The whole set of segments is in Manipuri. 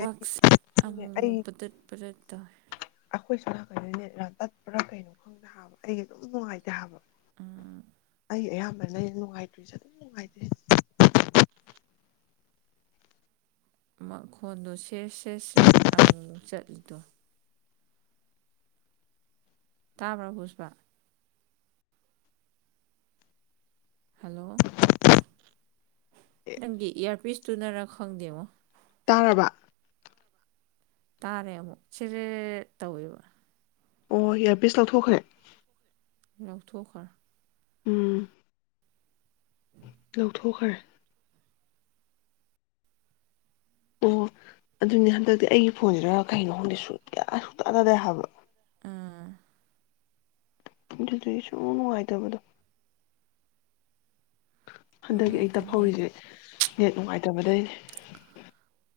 ꯋꯥꯛꯁ ꯁꯨꯅꯦ ꯑꯃꯃꯨꯛ ꯑꯩ ꯄꯗꯠ ꯄꯗ꯭ꯔꯠ ꯇꯥꯏ ꯑꯩꯈꯣꯏ ꯁꯣꯝ ꯇꯠꯄ꯭ꯔꯥ ꯀꯩꯅꯣ ꯈꯪꯗ ꯍꯥꯕ ꯑꯩꯒꯤ ꯑꯗꯨꯝ ꯅꯨꯡꯉꯥꯏꯇꯦ ꯍꯥꯏꯕ ꯎꯝ ꯑꯩ ꯑꯗꯨꯃꯥꯏꯅ ꯅꯨꯡꯉꯥꯏꯇ꯭ꯔꯤꯁꯦ ꯑꯗꯨꯝ ꯅꯨꯡꯉꯥꯏꯇ꯭ꯔꯦ ꯃꯈꯣꯟꯗꯨ ꯁꯦꯠ ꯁꯦꯠ ꯁ꯭ꯔꯦꯠ ꯑꯃꯨꯛꯃꯨꯛ ꯆꯠꯂꯤꯗꯣ ꯇꯥꯕ꯭ꯔꯥ ꯄꯨꯁꯄꯥ ꯍꯂꯣ ꯅꯪꯒꯤ ꯏꯌꯥꯔ ꯄꯤꯁ ꯇꯨꯅꯔꯈꯣꯡꯗꯑꯣ ꯇꯥꯔꯕ ꯇꯥꯔꯦ ꯑꯃꯨꯛ ꯁꯤꯔꯦ ꯇꯧꯋꯦꯕ ꯑꯣ ꯏꯌꯥꯔꯄꯤꯁ ꯂꯧꯊꯣꯛꯈ꯭ꯔꯦ ꯌꯥꯎꯊꯣ ꯈꯔ ꯎꯝ ꯌꯥ ꯊ ꯑꯣꯈꯔ ꯑꯣ ꯑꯗꯨꯅꯦ ꯍꯟꯗꯛꯇꯤ ꯑꯩꯒꯤ ꯐꯣꯟꯁꯤꯗ ꯀꯩꯅꯣ ꯈꯪꯗꯤꯦ ꯁꯨꯡ ꯀꯌꯥ ꯁꯨꯛꯇ ꯇꯥꯗꯦ ꯍꯥꯏꯕ ꯑꯥ ꯁꯨ ꯋꯥꯥꯏꯗ ꯃꯗ ꯍꯟꯗꯛꯀꯤ ꯑꯩ ꯅꯨꯡꯉꯥꯏꯇꯦꯅꯦ ꯇꯍꯧꯔꯤꯁꯦ ꯍ ꯅꯨꯡꯉꯥꯏꯇꯕꯗꯩ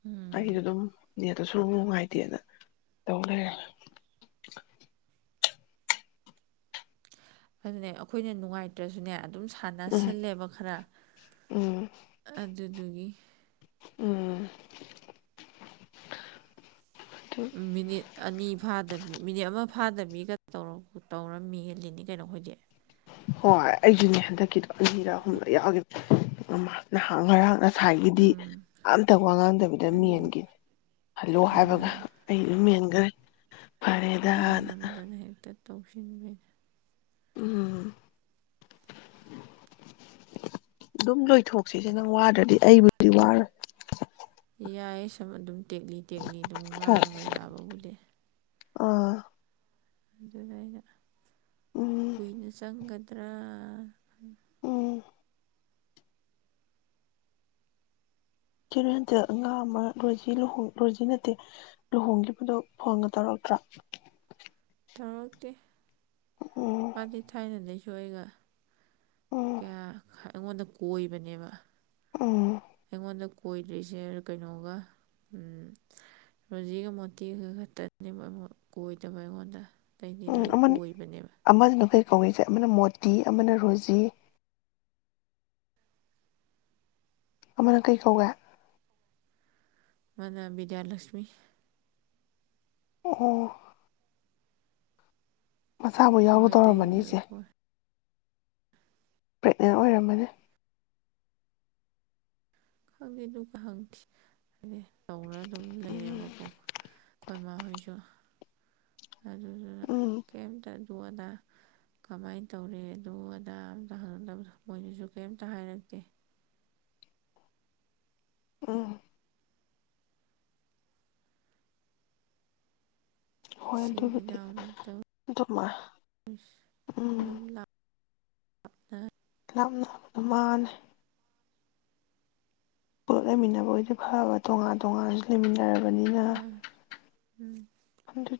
ꯎꯝ ꯀꯗꯗꯃ ꯑꯗꯨꯁꯨ ꯅꯨꯡꯉꯥꯏꯇꯦꯅ ꯇꯧ ꯂꯩꯔꯦ ꯑꯗꯨꯅꯦ ꯑꯩꯈꯣꯏꯅ ꯅꯨꯡꯉꯥꯏꯇ꯭ꯔꯁꯨꯅꯦ ꯑꯗꯨꯝ ꯎꯝ ꯁꯥꯟꯅꯁꯤꯜꯂꯦꯕ ꯈꯔ ꯎꯝ ꯑꯗꯨꯗꯨꯒꯤ ꯎꯝ ꯑꯗꯨ ꯃꯤꯅꯤꯠ ꯑꯅꯤ ꯐꯥꯗꯕꯤ ꯃꯤꯅꯦ ꯑꯃ ꯐꯥꯗꯕꯤꯒꯧ ꯇꯧꯔꯃꯤ ꯍꯦꯜꯂꯤꯅꯤ ꯀꯩꯅꯣꯈꯣꯏꯗꯤ ꯍꯣꯏ ꯑꯩꯁꯨꯅꯦ ꯍꯟꯗꯛꯀꯤꯗꯣ ꯑꯅꯤꯔ ꯑꯍꯨꯝꯂꯛ ꯌꯥꯎꯈꯤ ꯅꯍꯥꯟ ꯉꯔꯥꯡ ꯉꯁꯥꯏꯒꯤꯗꯤ ꯎꯝ ꯑꯝꯇ ꯋꯥ ꯉꯥꯡꯗꯕꯤꯗ ꯑꯗꯨ ꯃꯦꯟꯈꯤꯅꯤ ꯍꯜꯂꯣ ꯍꯥꯏꯕꯒ ꯑꯥ ꯑꯩꯁꯨꯦꯟ [inaudible] ꯅꯝ ꯅꯝꯗꯅ ꯍꯦꯛꯇ ꯇꯧꯁꯤꯟꯒꯅ ꯎꯝ ꯑꯗꯨꯝ ꯂꯣꯏꯊꯣꯛꯁꯤꯁꯦ ꯅꯪ ꯋꯥꯗ꯭ꯔꯗꯤ ꯑꯩꯕꯨꯗꯤ ꯋꯥꯔꯣꯏ ꯌꯥꯏ ꯁꯨꯝ ꯑꯗꯨꯝ ꯇꯦꯛꯂꯤ ꯇꯦꯛꯂꯤ ꯑꯗꯨꯝ ꯉꯥꯡꯉꯒ ꯌꯥꯕ ꯎꯠꯂꯦ ꯑꯥ ꯑꯗꯨꯗꯩꯅ ꯎꯝ ꯀꯨꯏꯅ ꯆꯪꯒꯅꯤ ꯇꯔ ꯎꯝ ꯀꯦꯔꯣ ꯍꯟꯇꯛ ꯑꯉꯥꯡ ꯑꯃ ꯔꯣꯖꯤ ꯔꯣꯖꯤ ꯅꯠꯇꯦ ꯂꯨꯍꯣꯡꯈꯤꯕꯗꯨꯣ ꯐꯪꯉ ꯇꯧꯔꯛꯇ꯭ꯔꯥ ꯇꯥꯛꯇ ꯎꯝ ꯃꯥꯗꯤ ꯊꯥꯏꯅꯗꯩ ꯅꯣꯏꯒꯥ ꯎꯝ ꯀꯌꯥ ꯑꯩꯉꯣꯟꯗ ꯀꯣꯏꯕꯅꯦꯕ ꯎꯝ ꯑꯩꯉꯣꯟꯗ ꯀꯣꯏꯗ꯭ꯔꯤꯁꯦ ꯀꯩꯅꯣꯒ ꯔꯣꯖꯤꯒ ꯃꯣꯇꯤꯒ ꯈꯛꯇꯅꯤ ꯀꯣꯏꯗꯕ ꯑꯩꯉꯣꯟꯗ ꯑꯇꯩꯗꯤ ꯂꯣꯏ ꯀꯣꯏꯕꯅꯦꯕ ꯀꯣꯏꯁꯦ ꯑꯃꯅ ꯃꯣꯇꯤ ꯑꯃꯅ ꯔꯣꯖꯤ ꯑꯃꯅ ꯀꯩ ꯀꯧꯋꯦ ꯃꯅ ꯕꯤꯗ꯭ꯌꯥꯂꯛꯁꯃꯤ ꯑꯣ ꯃꯆꯥꯥꯕꯨ ꯌꯥꯎꯅ ꯃꯣꯏ ꯑꯇꯩꯗꯤ ꯇꯧꯔꯝꯃꯅꯤ ꯂꯣꯏ ꯏꯆꯦ ꯀꯣꯏ ꯄ꯭ꯔꯦꯛꯅꯦꯟ ꯑꯣꯏꯔꯝꯃꯅꯤ ꯈꯪꯗꯦ ꯑꯗꯨꯒ ꯍꯪꯗꯦ ꯎꯝ ꯑꯩꯈꯣꯏ ꯃꯥ ꯍꯣꯏꯁꯨ ꯑꯗꯨꯗꯨꯅ ꯎꯝ ꯀꯝꯇ ꯑꯗꯨ ꯑꯗꯥ ꯀꯃꯥꯏꯅ ꯇꯧꯔꯦ ꯑꯗꯨ ꯑꯗꯥ ꯑꯇ ꯍꯪꯉꯗꯕꯗꯣ ꯃꯣꯏꯗꯨꯁꯨ ꯀꯔꯤꯝꯇ ꯍꯥꯏꯔꯛꯇꯦ ꯑ ꯍꯣꯏ ꯏꯆꯤꯟ ꯑꯗꯨꯕꯨꯗꯤ ꯏꯅꯥꯎꯅꯤ ꯑꯗꯨꯃꯥꯏ ꯎꯝ ꯂꯞꯅ ꯂꯞꯅ ꯃꯥꯥꯟꯅ ꯄꯨꯂꯞ ꯂꯩꯃꯤꯟꯅꯕ ꯑꯣꯏꯗꯤ ꯐꯕ ꯇꯣꯉꯥꯟ ꯇꯣꯉꯥꯟꯁꯨ ꯂꯩꯃꯤꯟꯅ ꯌꯥꯔꯕꯅꯤꯅ ꯑꯗꯨ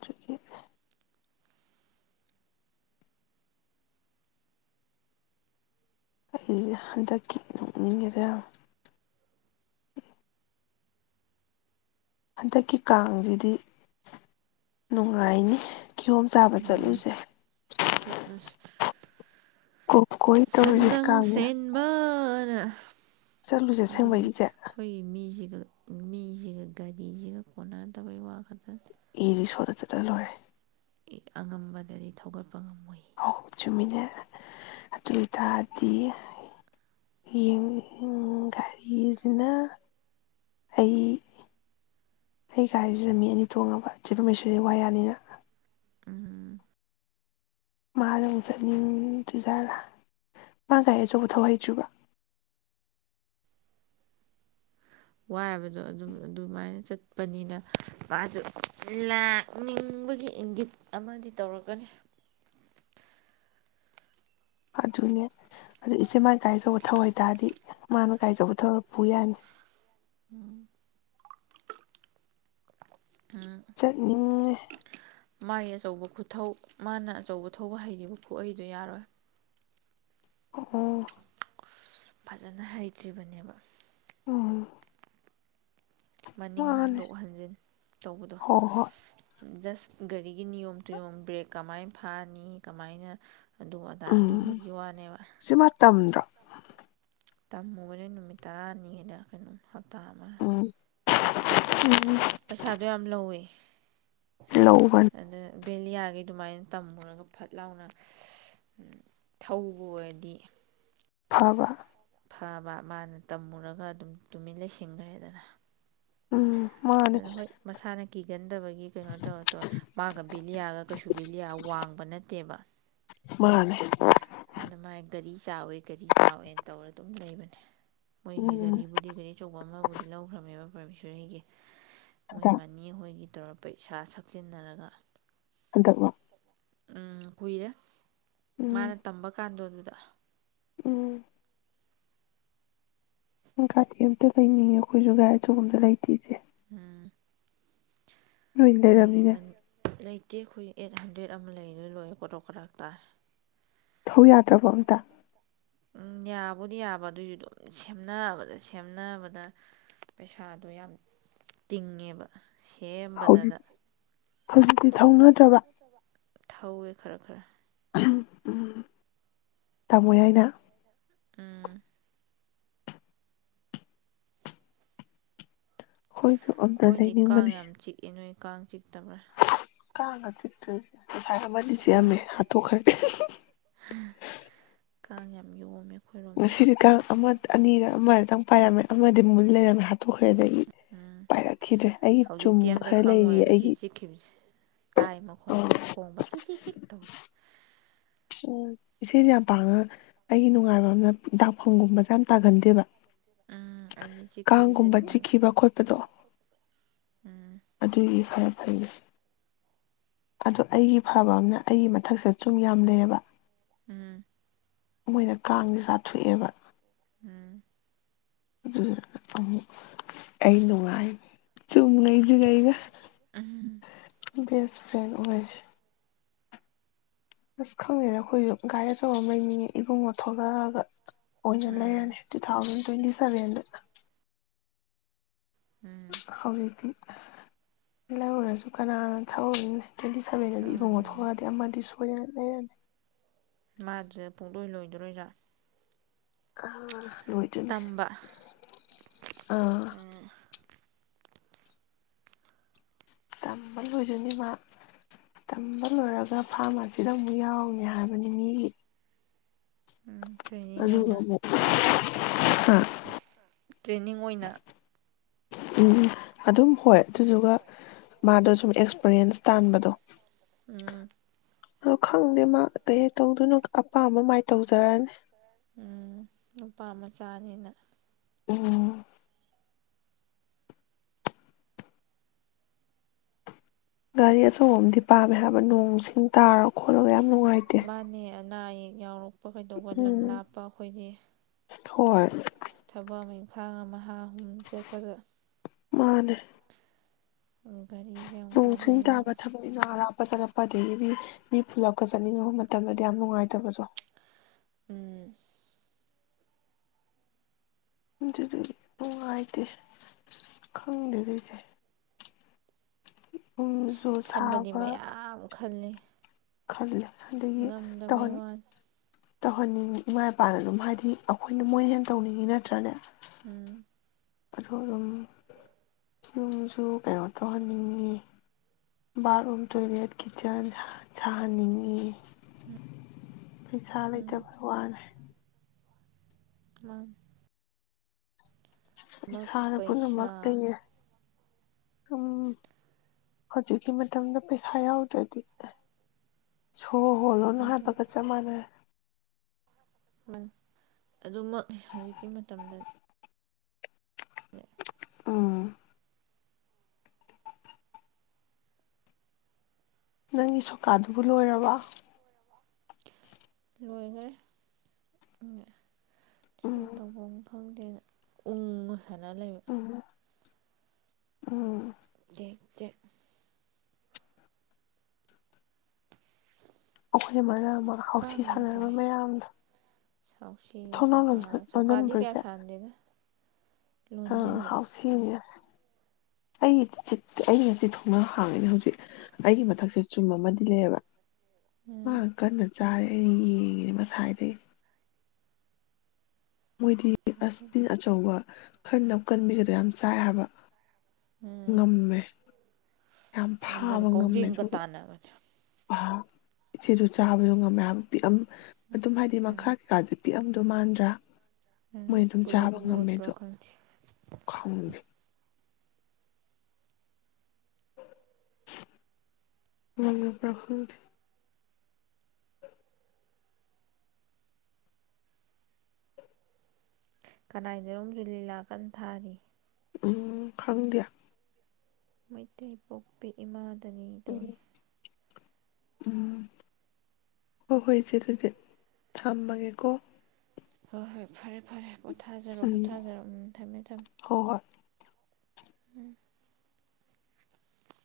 ꯑꯩꯁꯦ ꯍꯟꯗꯛꯀꯤ ꯅꯣꯛꯅꯤꯡꯉꯔꯦꯕ ꯍꯟꯗꯛꯀꯤ ꯀꯥꯡꯁꯤꯗꯤ ꯅꯨꯡꯉꯥꯏꯅꯤ ꯀꯤꯌꯣꯝ ꯆꯥꯕ ꯎꯝ ꯆꯠꯂꯨꯁꯦ ꯆꯠꯂꯨꯁꯤ ꯀꯣꯏ ꯇꯧ ꯀꯥꯗ ꯑ ꯆꯠꯂꯨꯁꯦ ꯁꯦꯡꯕꯩ ꯆꯦ ꯑꯗꯨꯒ ꯃꯤꯁꯤꯒ ꯒꯥꯔꯤꯁꯤꯒ ꯀꯣꯟꯅ ꯇꯕꯩ ꯋꯥ ꯈꯛꯇꯅꯤ ꯏ ꯔꯤꯛꯁꫭ ꯗ ꯆꯠꯂ ꯂꯣꯏꯔꯦ ꯑꯉꯝꯕꯗꯗꯤ ꯊꯧꯒꯠꯄ ꯉꯝ ꯑ ꯆꯨꯝꯃꯤꯅꯦ ꯑꯗꯨ ꯑꯣꯏ ꯇꯔꯗꯤ ꯌꯦꯡ ꯒꯥꯔꯤꯁꯤꯅ ꯑꯩ ꯑꯩ ꯒꯥꯔꯤꯁꯤꯗ ꯃꯤ ꯑꯅꯤ ꯇꯣꯡꯉꯕ ꯆꯦ ꯄꫪꯃꯦꯁꫭꫪꯤꯁꯤ ꯋꯥꯏ ꯌꯥꯅꯤꯅ ꯎꯝ ꯃꯥ ꯑꯗꯨꯝ ꯆꯠꯅꯤꯡ ꯆꯖꯥꯔꯥ ꯃꯥ ꯒꯥꯔꯤ ꯑꯆꯧꯕ ꯊꯧ ꯍꯩꯇ꯭ꯔꯤꯕ ꯋꯥꯕꯗꯣ ꯑꯗꯨꯝ ꯑꯗꯨꯃꯥꯏꯅ ꯆꯠꯄꯅꯤꯅ ꯃꯥꯁꯨ ꯂꯥꯛꯅꯤꯡꯕꯒꯤ ꯏꯪꯒꯤꯠ ꯑꯃꯗꯤ ꯇꯧꯔꯛꯀꯅꯤ ꯑꯗꯨꯅꯦ ꯑꯗꯨ ꯏꯆꯦ ꯃꯥꯅ ꯀꯥꯏꯆꯧꯕ ꯊꯧ ꯍꯥꯏꯇꯥꯔꯗꯤ ꯃꯥꯅ ꯀꯥꯏꯆꯧꯕ ꯊꯧꯔꯄ ꯌꯥꯅꯤ ꯎꯝ ꯆꯠꯅꯤꯡꯉꯦ ꯃꯥꯒꯤ ꯑꯆꯧꯕ ꯈꯨꯊꯧ ꯃꯥꯅ ꯑꯆꯧꯕ ꯊꯧꯕ ꯍꯩꯔꯤꯕ ꯈꯨꯠꯍꯩꯗꫭ ꯌꯥꯔꯣꯏ ꯑꫭ ꯑꫭ ꯑꯁ ꯐꯖꯅ ꯍꯩꯇ꯭ꯔꯤꯕꯅꯦꯕ ꯎꯝ ꯃꯅꯤꯡ ꯃꯥꯅꯦ ꯍꯟꯗꯣꯛ ꯍꯟꯖꯤꯟ ꯇꯧꯕꯗꯣ ꯍꯣꯏ ꯍꯣꯏ ꯖꯁ ꯒꯥꯔꯤꯒꯤ ꯅꯤꯌꯣꯝ ꯆꯨꯌꯣꯝ ꯕ꯭ꯔꯦꯛ ꯀꯃꯥꯏꯅ ꯐꯥꯅꯤ ꯀꯃꯥꯏꯅ ꯑꯗꯨ ꯑꯗꯥ ꯎꯝ ꯑꯗꯨꯈꯛꯒꯤ ꯋꯥꯅꯦꯕ ꯁꯤ ꯃꯥ ꯇꯝꯗ꯭ꯔꯣ ꯇꯝꯃꯨꯕꯅꯦꯔ ꯅꯨꯃꯤꯠ ꯇꯥꯅꯤꯒꯤꯔ ꯍꯞꯇꯥ ꯑꯃ ꯎꯝ ꯎꯝ ꯄꯩꯁꯥꯗꯣ ꯌꯥꯝ ꯂꯧꯏ ꯂꯧꯕꯅꯦ ꯕꯦꯂꯤꯌꯥꯒꯤ ꯑꯗꯨꯃꯥꯏꯅ ꯇꯝꯃꯨꯔꯒ ꯐꯠ ꯂꯥꯎꯅ ꯊꯧꯕ ꯑꯣꯏꯔꯗꯤ ꯐꯕ ꯐꯕ ꯃꯥꯅ ꯇꯝꯃꯨꯔꯒ ꯑꯗꯨꯝ ꯇꯨꯃꯤꯟ ꯂꯩꯁꯤꯟꯈ꯭ꯔꯦꯗꯅ ꯎꯝ ꯃꯥꯅꯦ ꯑꯗꯨꯅ ꯍꯣꯏ ꯃꯁꯥꯅ ꯀꯤꯒꯟꯗꯕꯒꯤ ꯀꯩꯅꯣ ꯇꯧꯔ ꯇꯧ ꯃꯥꯒ ꯕꯦꯂꯤꯌꯥꯒ ꯀꯩꯁꯨ ꯕꯦꯂꯤꯌꯥ ꯋꯥꯡꯕ ꯅꯠꯇꯦꯕ ꯃꯥꯅꯦ ꯑꯗꯨꯃꯥꯏ ꯒꯥꯔꯤ ꯆꯥꯎꯋꯦ ꯒꯥꯔꯤ ꯆꯥꯎꯋꯦꯅ ꯇꯧꯔꯒ ꯑꯗꯨꯝ ꯂꯩꯕꯅꯦ ꯃꯣꯏꯒꯤ ꯎꯝ ꯒꯥꯔꯤꯕꯨꯗꯤ ꯒꯥꯔꯤ ꯑꯆꯧꯕ ꯑꯃꯕꯨꯗꯤ ꯂꯧꯈ꯭ꯔꯃꯦꯕ ꯄꯃꯦꯁꯣꯔꯤꯒꯤ꯫ ꯍꯟꯗꯛ ꯃꯣꯏꯃꯅꯤ ꯍꯣꯏꯒꯤ ꯇꯧꯔ ꯄꯩꯁꯥ ꯁꯛꯆꯤꯟꯅꯔꯒ ꯍꯗꯛ ꯋꯥ ꯎ ꯀꯨꯔꯦ ꯃꯥꯅ ꯎꯝ ꯇꯝꯕ ꯀꯥꯟꯗꯣ ꯑꯗꯨ ꯗ ꯎꯝ ꯒꯔꯤ ꯑꯝꯇ ꯂꯩꯅꯤꯡꯉꯦ ꯑꯩꯈꯣꯏꯁꯨ ꯒꯥꯥꯏ ꯑꯆꯧꯕꯝꯗ ꯂꯩꯇꯔꯤꯁꯦ ꯎꯝ ꯅꯣꯏ ꯃꯣꯏꯒꯤ ꯂꯩꯔꯕꯅꯤꯅ ꯂꯩ ꯇꯦ ꯑꯩꯈꯣꯏ ꯑꯩꯠ ꯍꯟꯗ꯭ꯔꯦꯗ ꯑꯃ ꯂꯩꯔ ꯂꯣꯏꯔꯦ ꯀꯔꯣꯛ ꯀꯔꯥꯛ ꯇꯥꯔꯦ ꯊꯧ ꯌꯥꯗ꯭ꯔꯕ ꯑꯝꯇ ꯎꯝ ꯌꯥꯕꯨꯗꯤ ꯌꯥꯕ ꯑꯗꯨꯁꯨ ꯑꯗꯨꯝ ꯁꯦꯝꯅꯕꯗ ꯁꯦꯝꯅꯕꯗ ꯄꯩꯁꯥꯗꯣ ꯌꯥꯝ ꯇꯤꯡꯉꯦꯕ꯫ ꯍꯧ ꯁꯦꯝꯕꯗꯗ ꯍꯧꯖꯤꯛꯇꯤ ꯊꯧꯅꯗ꯭ꯔꯕ ꯊꯧꯋꯦ ꯈꯔ ꯈꯔ ꯇꯥꯃꯣ ꯌꯥꯏꯅ ꯎꯝ ꯑꯩꯈꯣꯏꯁꯨ ꯑꯝꯇ ꯑꯩꯈꯣꯏꯗꯤ ꯀꯥꯡ ꯂꯩꯅꯤꯡꯕꯅꯤ ꯌꯥꯝ ꯆꯤꯛꯑꯦ ꯅꯣꯏ ꯀꯥꯡ ꯆꯤꯛꯇꯕ꯭ꯔꯥ ꯀꯪ ꯒꯥ ꯆꯤꯛꯇꯔꯦ ꯉꯁꯥꯏ ꯑꯃꯗꯤ ꯑꯁ ꯆꯤꯛꯑꯝꯃꯦ ꯀꯥꯡ ꯍꯥꯠꯇꯣꯛꯈꯔꯦ ꯫ ꯀꯥꯡ ꯌꯥꯝ ꯌꯣꯝꯃꯦ ꯑꯩꯈꯣꯏꯔꯣꯝꯗꯤ ꯉꯁꯤꯗꯤ ꯇꯥꯪ ꯑꯃ ꯑꯅꯤꯔ ꯑꯃꯗꯪ ꯄꯥꯏꯔꯝꯃꯦ ꯑꯃꯗꯤ ꯃꯨꯟ ꯂꯩꯔꯝꯃꯦ ꯍꯥꯏ ꯎ ꯑꯩꯒꯤ ꯆꯨꯝ ꯍꯧꯖꯤꯛꯇꯤ ꯑ ꯑꯃꯝꯇ ꯈꯔ ꯂꯩꯔꯤꯌꯦ ꯈꯪꯉꯣꯏꯕ ꯑꯩꯒꯤ ꯁꯤ ꯆꯤꯛꯈꯤꯕꯁꯤ ꯇꯥꯏ ꯃꯈꯣꯟ ꯎꯝ ꯈꯣꯡꯕ ꯆꯤꯛ ꯆ ꯆꯤꯛ ꯇꯧ ꯑꯣ ꯏꯆꯦꯁꯦ ꯌꯥꯝ ꯄꯥꯡꯉ ꯑꯩꯒꯤ ꯅꯨꯡꯉꯥꯏꯕ ꯑꯃꯅ ꯗꯥꯛꯐꯝꯒꯨꯝꯕꯁꯦ ꯌꯥꯝ ꯇꯥꯒꯟꯗꯦꯕ ꯎꯝ ꯑꯩꯗꯤ ꯆꯤꯛꯈꯤꯕꯁꯦ ꯀꯥꯡꯒꯨꯝꯕ ꯑꯗꯨꯝ ꯆꯤꯛꯈꯤꯕ ꯈꯣꯠꯄꯗꯣ ꯎꯝ ꯑꯗꯨꯒꯤ ꯐꯔ ꯍꯥꯏ ꯑꯗꯣ ꯑꯩꯒꯤ ꯐꯕ ꯑꯃꯅ ꯑꯩꯒꯤ ꯃꯊꯛꯁꯤꯗ ꯆꯨꯝ ꯌꯥꯝ ꯂꯩꯑꯕ ꯎꯝ ꯃꯣꯏꯅ ꯀꯥꯡꯁꯦ ꯆꯥꯊꯣꯛꯑꯦꯕ ꯎꯝ ꯑꯩ ꯅꯨꯡꯉꯥꯏ ꯆꯨꯝꯃꯅꯁꯤꯒꯏꯒ ꯎꯝ ꯕꯁ ꯐ꯭ꯔꯅ ꯑꯣꯏꯔꯦ ꯑꯁ ꯈꯪꯗꯦꯗ ꯑꯩꯈꯣꯏꯁꯨ ꯒꯥꯥꯏꯔꯤ ꯑꯆꯧꯕ ꯑꯃ ꯂꯩꯅꯤꯡꯉꯦ ꯏꯕꯨꯡꯉꯣ ꯊꯣꯛꯂꯛꯑꯒ ꯑꯣꯏꯅ ꯂꯩꯔꯅꯤ ꯇꯨ ꯊꯥꯎꯖꯟ ꯇ꯭ꯋꯦꯟꯇꯤ ꯁꯕꯦꯟꯗ ꯎꯝ ꯎꯝ ꯍꯧꯖꯤꯛꯇꯤ ꯂꯩꯨꯔꯁꯨ ꯀꯅꯥꯅꯣ ꯊꯑꯣꯔꯤꯅꯦ ꯇ꯭ꯋꯦꯟꯇꯤ ꯁꯚꯦꯟ ꯏꯕꯨꯡꯣ ꯎꯝ ꯊꯂꯑꯗꯦꯗꯤꯁꯨ ꯍ ꯂꯩ ꯌꯥꯅꯤ ꯃꯥꯗꯨꯗ ꯄꯣꯛꯂꯣꯏ ꯂꯣꯏꯗꯔꯣꯏꯔꯥ ꯑ ꯑꯣꯏꯗꯣꯏꯅꯤ ꯇꯝꯕ ꯑꯥ ꯎꯝ ꯇꯝꯕ ꯂꯣꯏꯖꯅꯦꯕ ꯇꯝꯕ ꯂꯣꯏꯔꯒ ꯐꯥꯔꯃꯥꯁꯤꯗ ꯑꯃꯨꯛ ꯌꯥꯎꯔꯅꯤ ꯍꯥꯏꯕꯅꯤ ꯃꯤꯒꯤ ꯎꯝ ꯇ꯭ꯔꯦꯅꯤꯡ ꯑꯗꯨꯒ ꯑꯣꯏꯅ ꯑꯃꯨꯛ ꯑ ꯇ꯭ꯔꯦꯟꯅꯤꯡ ꯑꯣꯏꯅ ꯎꯝ ꯑꯗꯨꯝ ꯍꯣꯏ ꯑꯗꯨꯗꯨꯒ ꯃꯥꯗꯣ ꯁꯨꯝ ꯑꯦꯛꯁꯄꯔꯤꯌꯦꯟꯁ ꯇꯥꯟꯕꯗꯣ ꯎꯝ ꯑꯗꯣ ꯈꯪꯗꯦ ꯃꯥ ꯀꯩꯩ ꯇꯧꯗꯣꯏꯅꯣ ꯑꯄꯥꯝꯕ ꯃꯥꯏ ꯇꯧꯖꯔꯅꯤ ꯆꯥꯅꯤꯅ ꯎꯝ ꯒꯥꯔꯤꯁꯨ ꯑꯣꯝꯗꯤ ꯄꯥꯝꯃꯦ ꯍꯥꯏꯕ ꯅꯣꯡꯁꯤꯡ ꯇꯥꯔ ꯈꯣꯠꯂꯒ ꯌꯥꯝ ꯅꯨꯡꯉꯥꯏꯇꯦ ꯅꯥꯏꯌꯦ ꯌꯥꯎꯔ ꯂꯄ ꯀꯩꯗꯧꯕ ꯂꯝ ꯎꯝ ꯂꯥꯞꯄ ꯑꯩꯈꯣꯏꯒꯤ ꯍꯣꯏ ꯊꯕꯛ ꯑꯃ ꯏꯪꯈꯥꯡ ꯑꯃꯥ ꯑꯍꯨꯝ ꯆꯠꯄꯗ ꯃꯥꯅꯦ ꯒꯥꯔꯤꯁꯦ ꯌꯥꯝ ꯅꯣꯡ ꯁꯤꯡ ꯀꯥꯟꯅꯩꯌꯦꯕ ꯇꯥꯕ ꯊꯕꯛ ꯏꯅ ꯑꯔꯥꯞꯄ ꯆꯠꯂꯛꯄ ꯑꯗꯒꯤꯗꯤ ꯃꯤ ꯄꯨꯂꯞꯀ ꯆꯠꯅꯤꯡꯉꯕ ꯃꯇꯝꯗꯗꯤ ꯌꯥꯝ ꯅꯨꯡꯉꯥꯏꯇꯕꯗꯣ ꯎꯝ ꯑꯗꯨꯗꯤ ꯅꯨꯡꯉꯥꯏꯇꯦ ꯈꯪꯗꯦꯗꯣꯏꯁꯦ ꯈꯟꯕꯗꯤ ꯃꯌꯥꯝ ꯈꯜꯂꯤ ꯈꯪꯂ ꯑꯗꯒꯤ ꯉꯝꯗꯕꯩ ꯇꯧꯍꯟ ꯋꯥꯅꯤ ꯇꯧꯍꯟꯅꯤꯡꯉꯤ ꯏꯃꯥ ꯏꯄꯥꯅ ꯑꯗꯨꯝ ꯍꯥꯏꯗꯤ ꯑꯩꯈꯣꯏꯅ ꯃꯣꯏꯅ ꯍꯦꯟꯅ ꯇꯧꯅꯤꯡꯉꯤ ꯅꯠꯇ꯭ꯔꯅꯦ ꯎꯝ ꯑꯗꯨ ꯑꯗꯨꯝ ꯌꯨꯝꯁꯨ ꯀꯩꯅꯣ ꯇꯧꯍꯟꯅꯤꯡꯉꯤ ꯕꯥꯠꯔꯨꯝ ꯇꯣꯏꯂꯦꯠ ꯀꯤꯠꯆꯟ ꯁꯥꯍꯟꯅꯤꯡꯉꯤ ꯄꯩꯁꯥ ꯎꯝ ꯂꯩꯇꯕ ꯋꯥꯅꯦ ꯋꯥꯟ ꯏꯁꯥꯅ ꯄꯩꯁꯥ ꯄꯨꯝꯅꯃꯛꯇꯔꯦ ꯎꯝ ꯍꯧꯖꯤꯛꯀꯤ ꯃꯇꯝꯗ ꯄꯩꯁꯥ ꯌꯥꯎꯗ꯭ꯔꯗꯤ ꯁꯣ ꯍꯣꯜꯂꯣꯅꯨ ꯑꯗꯨ ꯍꯥꯏꯕꯒ ꯆꯞ ꯃꯥꯟꯅꯔꯦ ꯑꯗꯨꯃꯛꯅꯤ ꯍꯧꯖꯤꯛꯀꯤ ꯃꯇꯝꯗ ꯑꯥ ꯅꯪꯒꯤ ꯁꯧꯀꯥꯗꯨꯕꯨ ꯂꯣꯏꯔꯕ ꯂꯣꯏꯈꯔꯦ ꯎꯝ ꯆꯨꯔꯗ ꯨꯝꯒꯥ ꯎ ꯊ ꯂꯩ ꯎꯝ ꯎꯝ ꯌꯦ ꯆ ꯑꯩꯈꯣꯏ ꯑꯃ ꯑꯃ ꯍꯥꯎꯁꯤ ꯁꯥꯟꯅꯔꯕ ꯃꯌꯥꯝꯗꯣ ꯁꯥꯎꯁꯤ ꯊꯣꯡꯅꯥꯎ ꯁꯧꯥ ꯁꯧꯀꯥꯗꯤ ꯂꯣꯟꯁꯤꯟꯕ꯭ꯔꯣ ꯀꯌꯥ ꯏꯆꯦ ꯁꯥꯟꯗꯅ [unintelligible] ꯑꯩꯒꯤ [unintelligible] ꯆꯤꯊꯣꯡꯅꯥꯎ ꯍꯥꯡꯉꯤꯅꯤ ꯍꯧꯖꯤꯛ ꯑꯩꯒꯤ ꯃꯊꯛꯁꯦ ꯆꯨꯝ ꯑꯃꯗꯤ ꯂꯩꯌꯦꯕ ꯑ ꯎꯝ ꯀꯟꯅ ꯆꯥꯔꯦ ꯑꯩꯅ ꯌꯦꯡꯉꯤꯅꯦ ꯉꯁꯥꯏꯗꯩ ꯃꯣꯏꯗꯤ ꯑꯁꯕꯤꯟ ꯑꯆꯧꯕ ꯈꯔ ꯅꯞ ꯀꯟꯕꯤꯒꯗꯣ ꯌꯥꯝ ꯆꯥꯏ ꯍꯥꯏꯕ ꯉꯝꯃꯦ ꯌꯥꯝ ꯉꯝꯕꯅꯦ ꯀꯥꯎꯖꯦꯡꯒ ꯇꯥꯟꯅꯕꯅꯦ ꯑ ꯏꯆꯦꯁꯨ ꯆꯥꯕꯗꯣ ꯉꯝꯃꯦ ꯍꯥꯏꯕ ꯄꯤꯛꯑꯝ ꯑꯗꯨꯝ ꯍꯥꯏꯗꯤ ꯎꯝ ꯃꯈꯥ ꯀꯩꯀꯥꯥ ꯄꯤꯛꯑꯝꯗꯣ ꯃꯥꯟꯗ꯭ꯔꯥ ꯎꯝ ꯃꯣꯏ ꯑꯗꯨꯝ ꯄꯨꯂꯞ ꯆꯥꯕ ꯌꯣꯠꯄ꯭ꯔꯥ ꯉꯝꯃꯦꯗꯣ ꯈꯪꯗꯦ ꯈꯪꯗꯦ [unintelligible] ꯈꯪꯗꯦ ꯀꯅꯥꯏꯅꯣꯝꯁꯨ ꯂꯤꯂꯥ ꯀꯟ ꯊꯥꯔꯤ ꯎꯝ ꯈꯪꯗꯤꯌꯦ ꯃꯩꯇꯩ ꯄꯣꯛꯄꯤ ꯏꯃꯥ ꯇꯅꯤ ꯎꯝ ꯇꯧꯔꯤ ꯎꯝ ꯍꯣꯏ ꯍꯣꯏ ꯏꯆꯦ ꯑꯗꯨꯗꯤ ꯊꯝꯃꯒꯦꯀꯣ ꯍꯣꯏ ꯍꯣꯏ ꯐꯔꯦ ꯐꯔꯦ ꯄꯣꯊꯥꯖꯔꯣ ꯎꯝ ꯄꯣꯊꯥꯖꯔꯣ ꯎꯝ ꯊꯝꯃꯦ ꯊꯝꯃꯦ ꯍꯣꯏ ꯍꯣꯏ ꯎꯝ